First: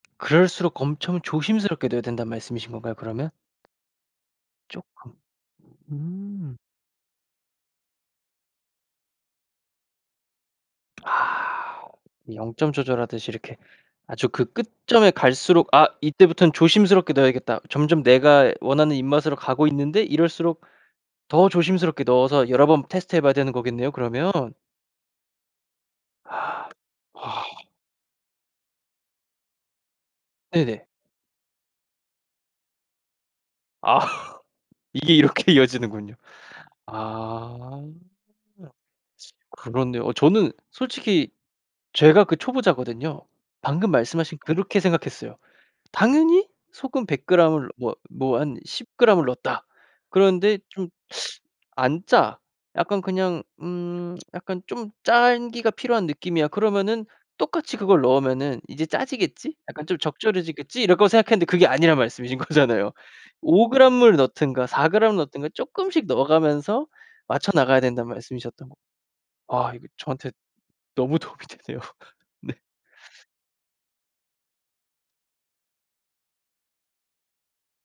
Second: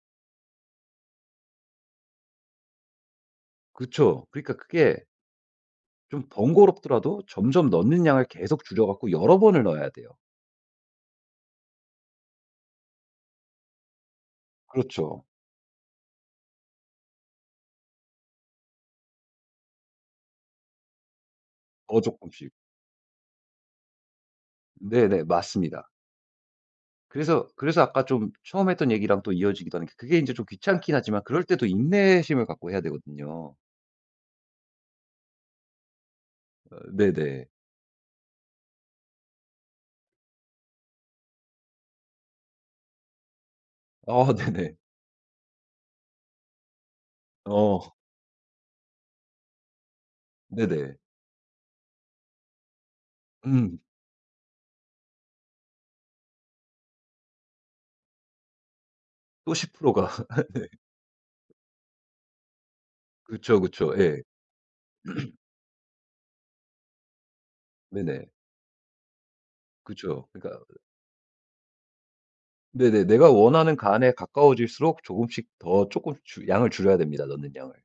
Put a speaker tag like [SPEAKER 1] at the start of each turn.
[SPEAKER 1] 그럴수록 엄청 조심스럽게 넣어야 된다는 말씀이신 건가요, 그러면?
[SPEAKER 2] 그쵸. 그러니까 그게
[SPEAKER 1] 쪼끔.
[SPEAKER 2] 좀
[SPEAKER 1] 음.
[SPEAKER 2] 번거롭더라도 점점 넣는 양을 계속 줄여 갖고 여러 번을 넣어야 돼요.
[SPEAKER 1] 아 0 점 조절하듯이 이렇게 아주 그 끝점에
[SPEAKER 2] 그렇죠.
[SPEAKER 1] 갈수록 '아 이때부턴 조심스럽게 넣어야겠다.' 점점 내가 원하는 입맛으로 가고 있는데 이럴수록 더
[SPEAKER 2] 어
[SPEAKER 1] 조심스럽게 넣어서
[SPEAKER 2] 조끔씩.
[SPEAKER 1] 여러 번 테스트해 봐야 되는 거겠네요, 그러면.
[SPEAKER 2] 네네. 맞습니다.
[SPEAKER 1] 아. 아.
[SPEAKER 2] 그래서, 그래서 아까 좀 처음에 했던 얘기랑 또 이어지기도 하는 그게 인제 좀
[SPEAKER 1] 네네.
[SPEAKER 2] 귀찮긴 하지만 그럴 때 더 인내심을 갖고 해야 되거든요.
[SPEAKER 1] 아. 이게 이렇게 이어지는군요.
[SPEAKER 2] 어 네네.
[SPEAKER 1] 아. 아. 그렇네요. 어 저는 솔직히 제가 그 초보자거든요. 방금
[SPEAKER 2] 아
[SPEAKER 1] 말씀하신
[SPEAKER 2] 네네.
[SPEAKER 1] 그렇게 생각했어요. 당연히 소금 100g 을
[SPEAKER 2] 어.
[SPEAKER 1] 뭐 뭐 한 10g 을 넣었다. 그런데 좀
[SPEAKER 2] 네네.
[SPEAKER 1] 안 짜. 약간 그냥
[SPEAKER 2] 음.
[SPEAKER 1] 음 약간 좀 짠 기가 필요한 느낌이야. 그러면은 '똑같이 그걸 넣으면은 이제
[SPEAKER 2] 또
[SPEAKER 1] 짜지겠지?
[SPEAKER 2] 십
[SPEAKER 1] 약간
[SPEAKER 2] 프로
[SPEAKER 1] 좀
[SPEAKER 2] 가 네.
[SPEAKER 1] 적절해지겠지?' 이럴 거라 생각했는데 그게 아니란 말씀이신 거잖아요.
[SPEAKER 2] 그쵸,
[SPEAKER 1] 오
[SPEAKER 2] 그쵸.
[SPEAKER 1] 그램 을
[SPEAKER 2] 예.
[SPEAKER 1] 넣든가 4g 을 넣든가 쪼끔씩 넣어가면서 맞춰나가야 된다는
[SPEAKER 2] 네네.
[SPEAKER 1] 말씀이셨던 거. 아 이거
[SPEAKER 2] 그쵸.
[SPEAKER 1] 저한테
[SPEAKER 2] 그러니까
[SPEAKER 1] 너무 도움이 되네요. 네.
[SPEAKER 2] 네네. 내가 원하는 간에 가까워질수록 조금씩 더 쪼끔씩 양을 줄여야 됩니다, 넣는 양을.